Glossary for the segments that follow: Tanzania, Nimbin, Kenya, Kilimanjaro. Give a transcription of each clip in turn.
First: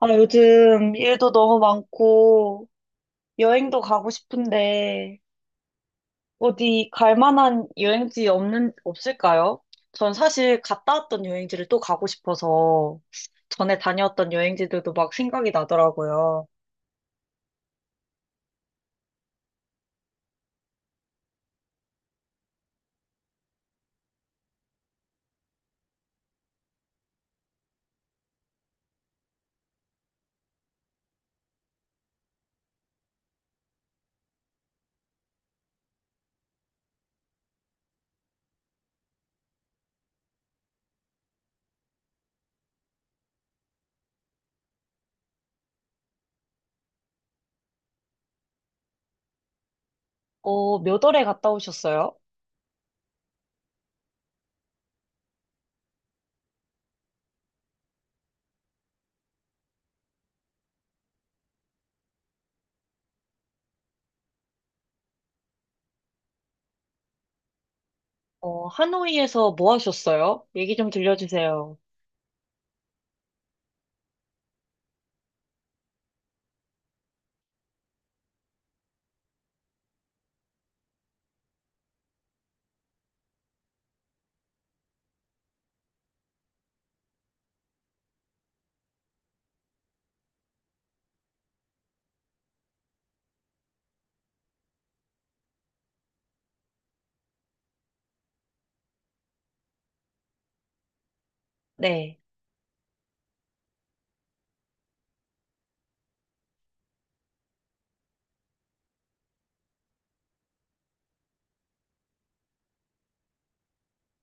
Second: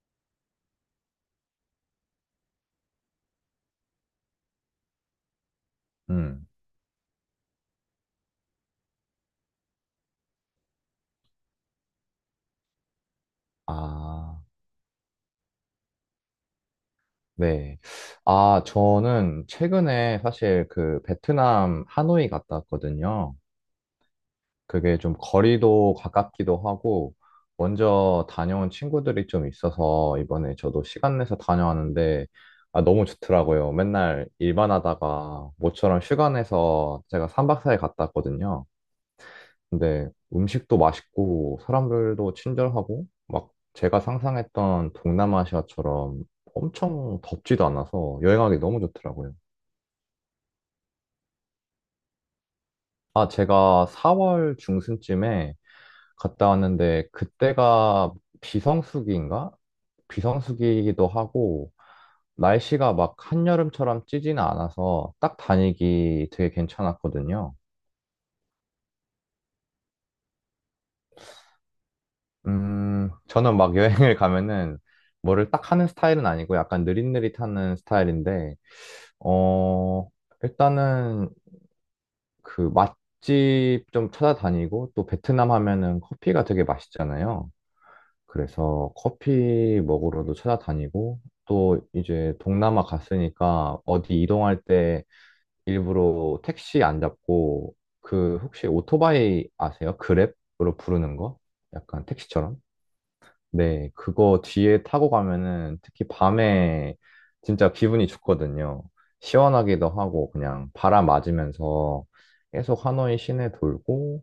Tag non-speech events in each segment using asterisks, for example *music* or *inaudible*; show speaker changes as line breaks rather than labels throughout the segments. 아, 요즘 일도 너무 많고, 여행도 가고 싶은데,
음,
어디 갈 만한 여행지 없을까요? 전 사실 갔다 왔던 여행지를 또 가고 싶어서, 전에 다녀왔던
아,
여행지들도 막 생각이 나더라고요.
네. 아, 저는 최근에 사실 그 베트남 하노이 갔다 왔거든요. 그게 좀 거리도 가깝기도 하고, 먼저 다녀온 친구들이 좀 있어서 이번에 저도 시간 내서 다녀왔는데, 아, 너무 좋더라고요. 맨날 일만 하다가 모처럼 휴가 내서 제가 3박 4일 갔다 왔거든요. 근데 음식도 맛있고 사람들도 친절하고 막 제가 상상했던 동남아시아처럼 엄청 덥지도 않아서 여행하기 너무 좋더라고요.
어, 몇 월에 갔다 오셨어요?
아, 제가 4월 중순쯤에 갔다 왔는데 그때가 비성수기인가? 비성수기이기도 하고 날씨가 막 한여름처럼 찌지는 않아서 딱 다니기 되게 괜찮았거든요.
어, 하노이에서 뭐 하셨어요? 얘기 좀 들려주세요.
저는 막 여행을 가면은 뭐를 딱 하는 스타일은 아니고 약간 느릿느릿하는 스타일인데, 어, 일단은 그 맛집 좀 찾아다니고 또 베트남 하면은 커피가 되게 맛있잖아요. 그래서 커피 먹으러도 찾아다니고 또 이제 동남아 갔으니까 어디 이동할 때 일부러 택시 안 잡고 그 혹시 오토바이 아세요? 그랩으로 부르는 거? 약간
네.
택시처럼? 네, 그거 뒤에 타고 가면은 특히 밤에 진짜 기분이 좋거든요. 시원하기도 하고 그냥 바람 맞으면서 계속 하노이 시내 돌고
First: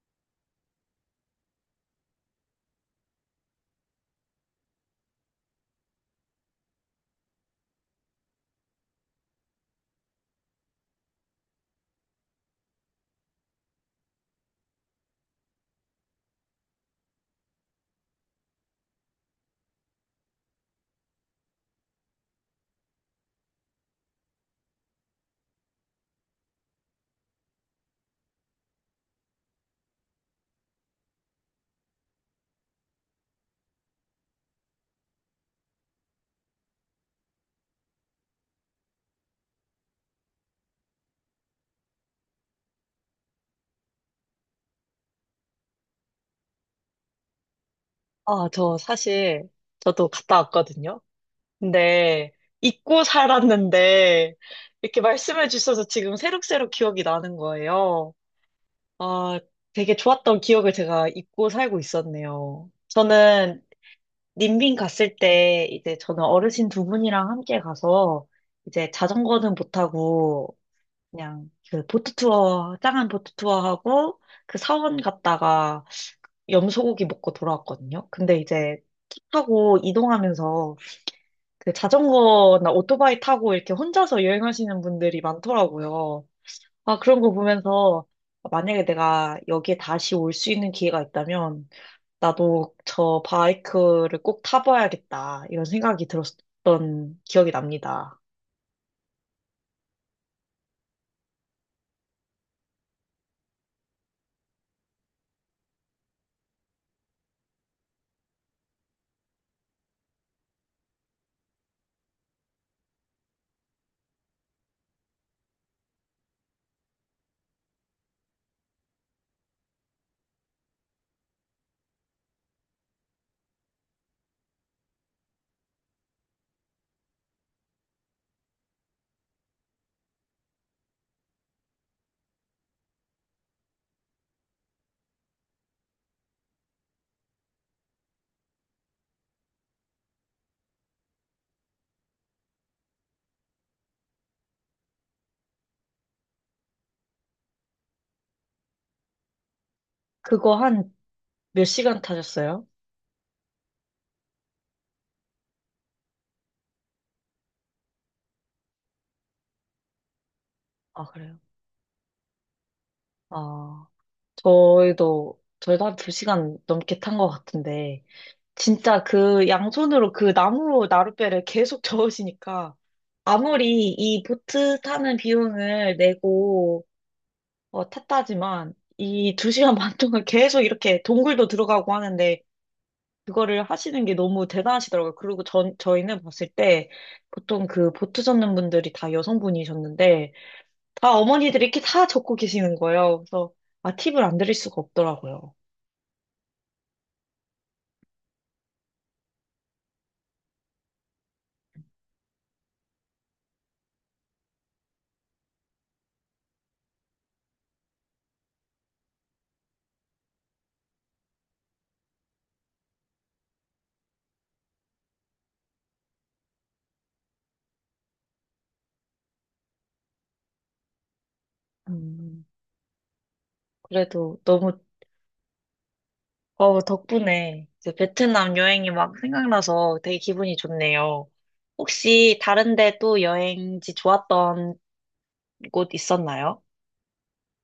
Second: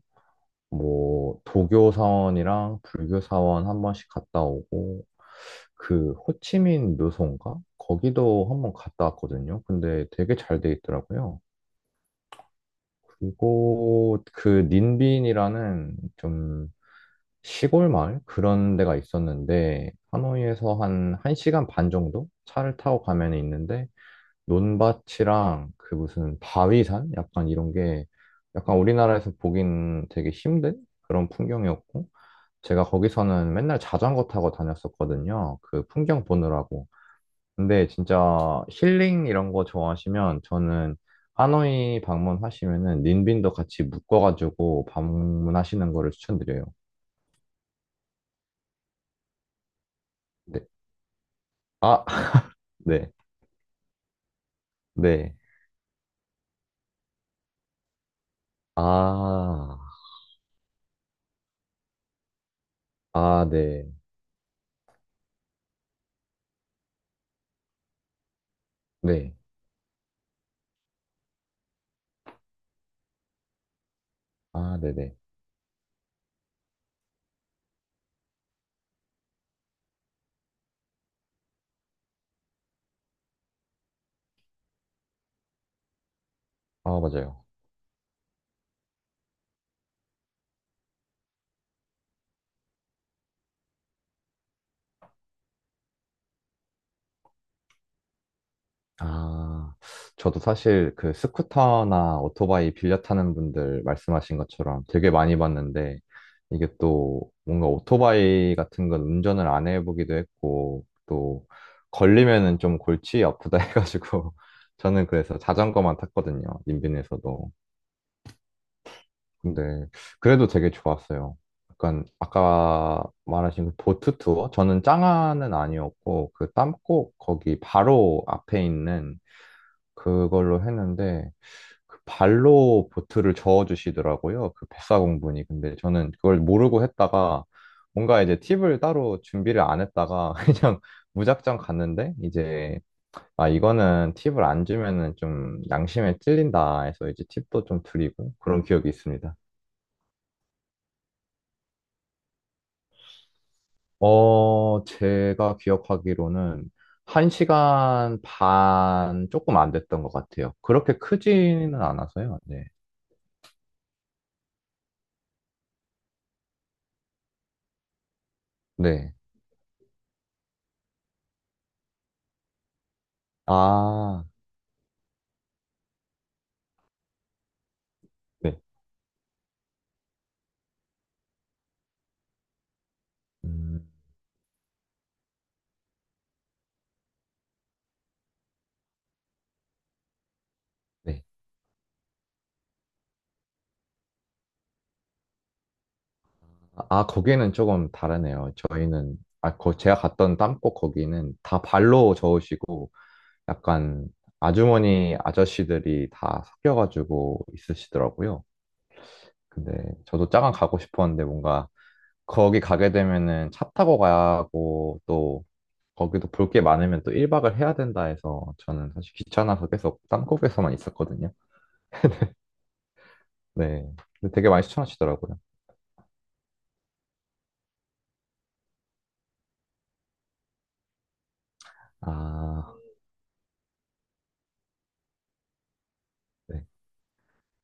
뭐 도교 사원이랑 불교 사원 한 번씩 갔다 오고 그 호치민 묘소인가? 거기도 한 번 갔다 왔거든요. 근데 되게 잘 돼 있더라고요. 그리고 그 닌빈이라는 좀 시골 마을 그런 데가 있었는데 하노이에서 한 1시간 반 정도 차를 타고 가면 있는데 논밭이랑 그 무슨 바위산 약간 이런 게 약간 우리나라에서 보긴 되게 힘든 그런 풍경이었고 제가 거기서는 맨날 자전거 타고 다녔었거든요. 그 풍경 보느라고. 근데 진짜 힐링 이런 거 좋아하시면 저는 하노이 방문하시면은 닌빈도 같이 묶어가지고 방문하시는 거를 추천드려요.
아, 저 사실, 저도 갔다
네.
왔거든요.
아,
네, 잊고
네,
살았는데, 이렇게
네.
말씀해 주셔서 지금 새록새록 기억이 나는 거예요. 아,
아,
되게 좋았던 기억을 제가 잊고 살고 있었네요.
아,
저는
네,
님빈 갔을 때, 이제 저는 어르신 두 분이랑 함께 가서, 이제
네.
자전거는 못 타고, 그냥 그 보트 투어, 짱한 보트 투어 하고, 그
아,
사원
네네.
갔다가 염소고기 먹고 돌아왔거든요. 근데 이제 차 타고 이동하면서 그 자전거나 오토바이 타고 이렇게 혼자서 여행하시는 분들이 많더라고요. 아,
아,
그런 거
맞아요.
보면서 만약에 내가 여기에 다시 올 수 있는 기회가 있다면 나도 저 바이크를 꼭 타봐야겠다. 이런 생각이 들었던 기억이 납니다.
아, 저도 사실 그 스쿠터나 오토바이 빌려 타는 분들 말씀하신 것처럼 되게 많이 봤는데, 이게 또 뭔가 오토바이 같은 건 운전을 안 해보기도 했고, 또 걸리면은 좀 골치 아프다 *laughs* 해가지고, 저는 그래서 자전거만 탔거든요. 인근에서도. 근데 그래도 되게 좋았어요. 약간 아까 말하신 그 보트 투어? 저는 짱아는 아니었고 그 땀꼭 거기 바로 앞에 있는 그걸로 했는데 그 발로 보트를 저어주시더라고요. 그 뱃사공분이. 근데 저는 그걸 모르고 했다가 뭔가 이제 팁을 따로 준비를 안 했다가 *laughs* 그냥 무작정 갔는데 이제 아 이거는 팁을 안 주면은 좀 양심에 찔린다 해서 이제 팁도 좀 드리고 그런 기억이 있습니다.
그거 한 몇 시간 타셨어요?
제가 기억하기로는 한시간반 조금 안 됐던 것 같아요. 그렇게
아, 그래요?
크지는 않아서요. 네.
아, 저희도 한 두 시간 넘게 탄 것 같은데, 진짜
네.
그 양손으로 그 나무 나룻배를 계속 *laughs* 저으시니까, 아무리 이
아,
보트 타는 비용을 내고
네.
탔다지만 이 두 시간 반 동안 계속 이렇게 동굴도 들어가고 하는데 그거를
음,
하시는 게 너무 대단하시더라고요. 그리고 저희는 봤을 때 보통 그 보트 젓는 분들이 다 여성분이셨는데 다
네.
어머니들이 이렇게 다 젓고 계시는 거예요. 그래서 아, 팁을 안 드릴 수가 없더라고요.
아, 거기는 조금 다르네요. 저희는, 제가 갔던 땅꽃 거기는 다 발로 저으시고 약간 아주머니, 아저씨들이 다 섞여가지고 있으시더라고요. 근데 저도 짜강 가고 싶었는데 뭔가 거기 가게 되면은 차 타고 가야 하고 또 거기도 볼 게 많으면 또 1박을 해야 된다 해서 저는 사실 귀찮아서 계속 땅콩에서만 있었거든요.
음,
네. 근데
그래도
되게 많이 추천하시더라고요.
덕분에 이제 베트남 여행이 막 생각나서 되게 기분이 좋네요. 혹시
아,
다른데 또 여행지 좋았던 곳
네.
있었나요?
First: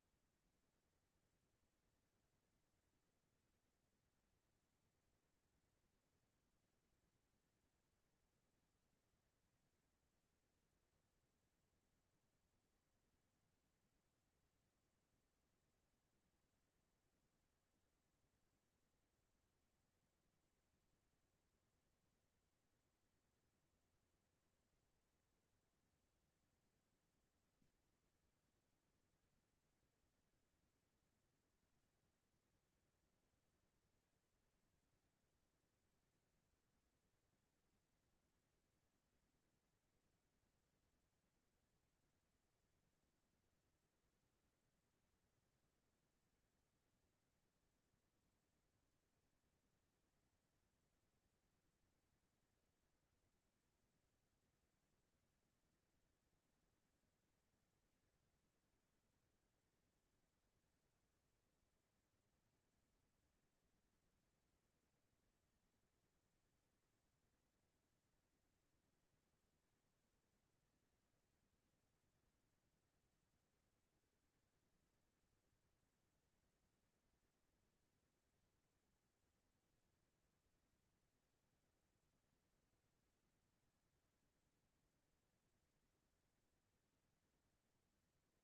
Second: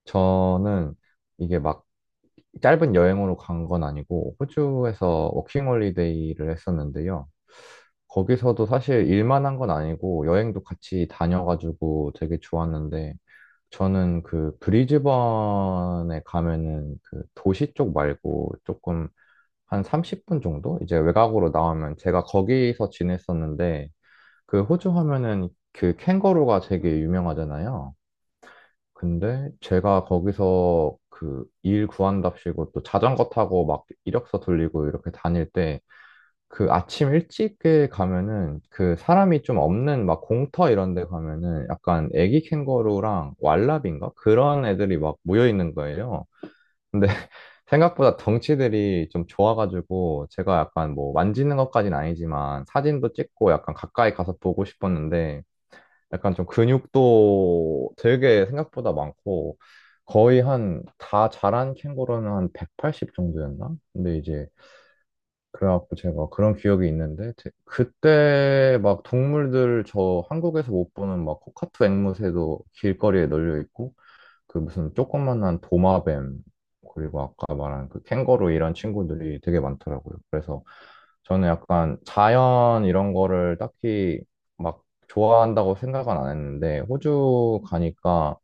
저는 이게 막 짧은 여행으로 간 건 아니고 호주에서 워킹홀리데이를 했었는데요. 거기서도 사실 일만 한 건 아니고 여행도 같이 다녀가지고 되게 좋았는데 저는 그 브리즈번에 가면은 그 도시 쪽 말고 조금 한 30분 정도? 이제 외곽으로 나오면 제가 거기서 지냈었는데 그 호주 하면은 그 캥거루가 되게 유명하잖아요. 근데 제가 거기서 그 일 구한답시고 또 자전거 타고 막 이력서 돌리고 이렇게 다닐 때 그 아침 일찍에 가면은 그 사람이 좀 없는 막 공터 이런 데 가면은 약간 애기 캥거루랑 왈라비인가? 그런 애들이 막 모여 있는 거예요. 근데 *laughs* 생각보다 덩치들이 좀 좋아가지고 제가 약간 뭐 만지는 것까지는 아니지만 사진도 찍고 약간 가까이 가서 보고 싶었는데 약간 좀 근육도 되게 생각보다 많고 거의 한 다 자란 캥거루는 한 180 정도였나? 근데 이제 그래갖고 제가 그런 기억이 있는데 그때 막 동물들 저 한국에서 못 보는 막 코카투 앵무새도 길거리에 널려 있고 그 무슨 조그만한 도마뱀 그리고 아까 말한 그 캥거루 이런 친구들이 되게 많더라고요. 그래서 저는 약간 자연 이런 거를 딱히 막 좋아한다고 생각은 안 했는데 호주 가니까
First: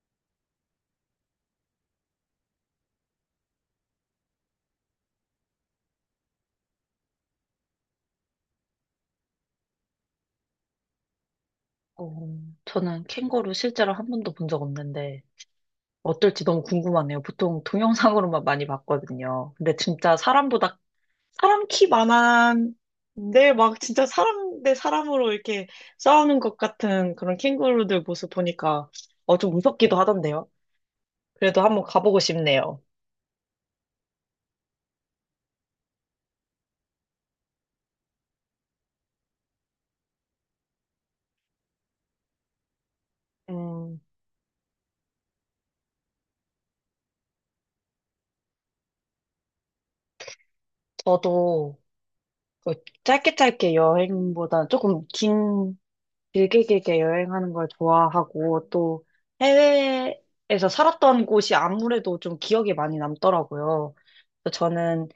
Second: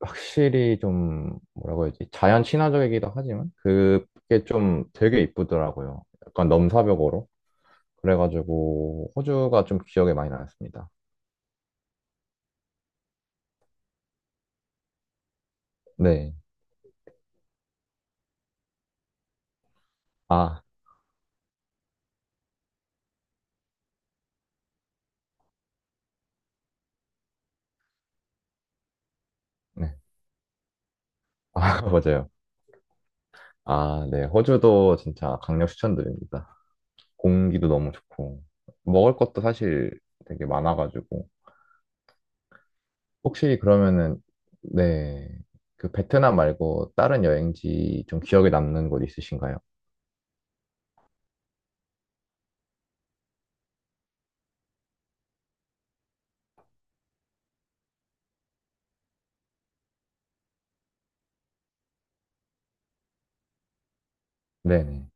확실히 좀 뭐라고 해야지 자연 친화적이기도 하지만 그게 좀 되게 이쁘더라고요. 약간 넘사벽으로 그래가지고 호주가 좀 기억에 많이 남습니다.
어, 저는 캥거루 실제로 한 번도 본 적 없는데
네,
어떨지 너무 궁금하네요. 보통 동영상으로만 *laughs* 많이 봤거든요. 근데 진짜
아,
사람보다 사람 키 많은데 막 진짜 사람 대 사람으로 이렇게 싸우는 것 같은 그런 캥거루들 모습 보니까 좀
네,
무섭기도 하던데요. 그래도
아
한번
*laughs*
가보고
맞아요.
싶네요.
아, 네, 호주도 진짜 강력 추천드립니다. 공기도 너무 좋고 먹을 것도 사실 되게 많아가지고 혹시
음,
그러면은 네, 그 베트남 말고 다른 여행지 좀 기억에 남는 곳 있으신가요?
저도 그 짧게 짧게 여행보다 조금 길게 길게 여행하는 걸 좋아하고 또 해외에서 살았던 곳이 아무래도 좀 기억에 많이 남더라고요. 그래서
네네,
저는,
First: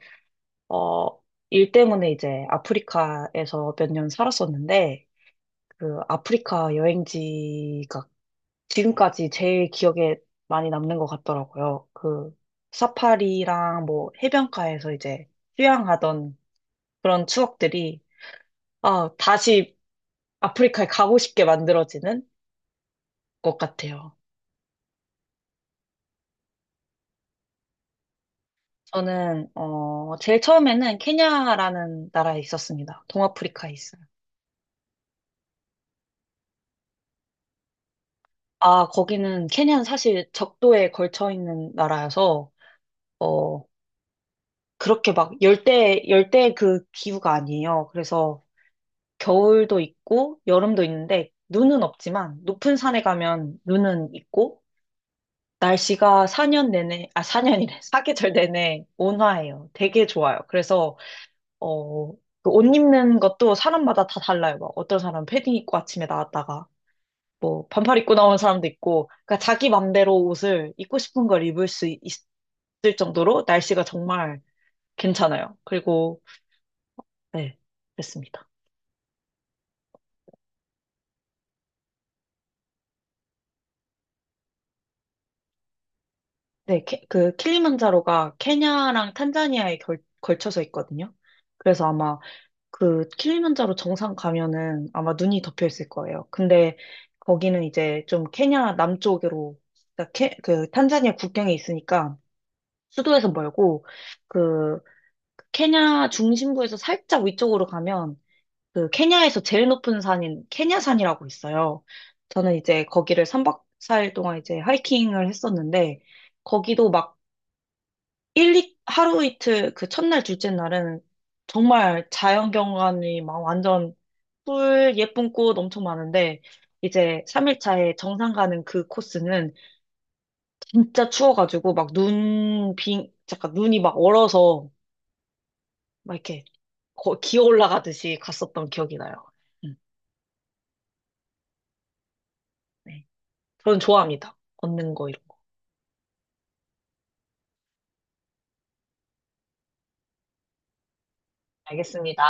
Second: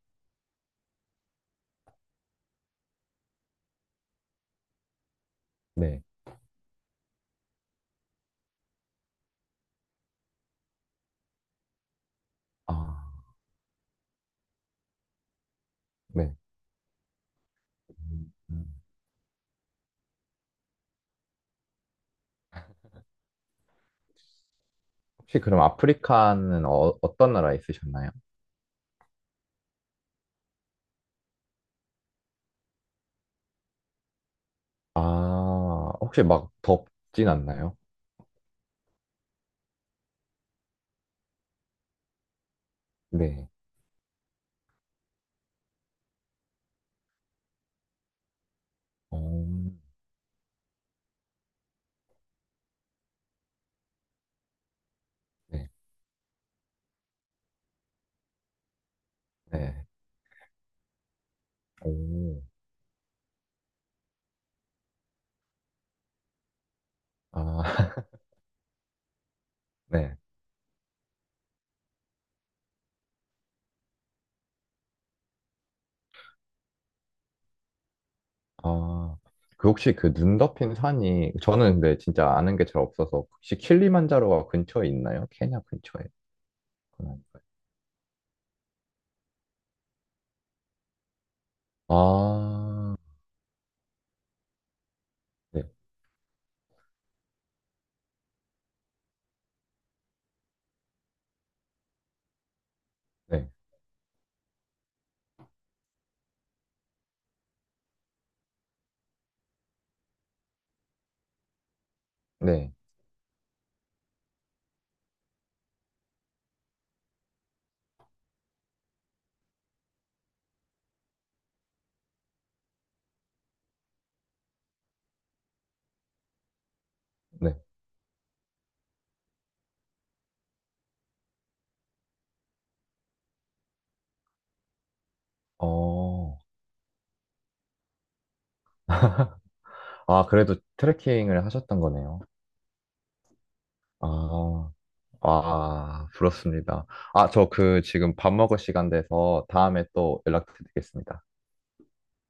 어, 일 때문에 이제 아프리카에서 몇 년 살았었는데 그
네,
아프리카 여행지가 지금까지 제일 기억에 많이 남는 것 같더라고요. 그
아,
사파리랑 뭐 해변가에서 이제
네.
휴양하던 그런 추억들이
음.
다시 아프리카에 가고 싶게 만들어지는 것 같아요.
혹시 그럼 아프리카는 어떤 나라에 있으셨나요?
저는, 제일 처음에는 케냐라는 나라에 있었습니다. 동아프리카에 있어요.
아, 혹시 막 덥진 않나요?
아, 케냐는 사실 적도에 걸쳐 있는 나라여서,
네.
어, 그렇게 막 열대 그 기후가 아니에요. 그래서
어,
겨울도 있고, 여름도 있는데, 눈은 없지만, 높은 산에 가면 눈은 있고,
네.
날씨가 4년 내내, 아, 4년이래. 사계절 *laughs* 내내 온화해요.
네.
되게 좋아요. 그래서, 그
오.
옷 입는 것도 사람마다 다 달라요. 막 어떤 사람 은 패딩 입고 아침에 나왔다가 뭐
아,
반팔
*laughs*
입고 나오는 사람도 있고, 그러니까 자기 맘대로
네.
옷을 입고 싶은 걸 입을 수 있을 정도로 날씨가 정말 괜찮아요. 그리고 네, 그렇습니다.
아, 그 혹시 그 눈 덮인 산이, 저는 근데 진짜 아는 게 잘 없어서, 혹시 킬리만자로가 근처에 있나요? 케냐 근처에.
네,
그건
그
아니-
킬리만자로가 케냐랑 탄자니아에 걸쳐서 있거든요. 그래서 아마
아,
그 킬리만자로 정상 가면은 아마 눈이
네.
덮여 있을 거예요. 근데 거기는 이제 좀 케냐 남쪽으로 그러니까 그 탄자니아 국경에 있으니까 수도에서
네.
멀고 그 케냐 중심부에서 살짝 위쪽으로 가면 그 케냐에서 제일 높은 산인 케냐산이라고 있어요. 저는
네.
이제 거기를 3박 4일 동안 이제 하이킹을 했었는데 거기도 막 일, 이 하루 이틀 그 첫날, 둘째 날은 정말 자연 경관이 막 완전 풀 예쁜 꽃 엄청 많은데 이제
네.
3일 차에 정상 가는 그 코스는 진짜 추워가지고 막 잠깐 눈이 막 얼어서 막
어.
이렇게 기어 올라가듯이 갔었던 기억이 나요. 음,
아, 그래도 트레킹을 하셨던 거네요.
네. 저는 좋아합니다.
아.
걷는 거 이런 거.
아, 부럽습니다. 아, 저 그 지금 밥 먹을 시간 돼서 다음에 또 연락드리겠습니다.
알겠습니다.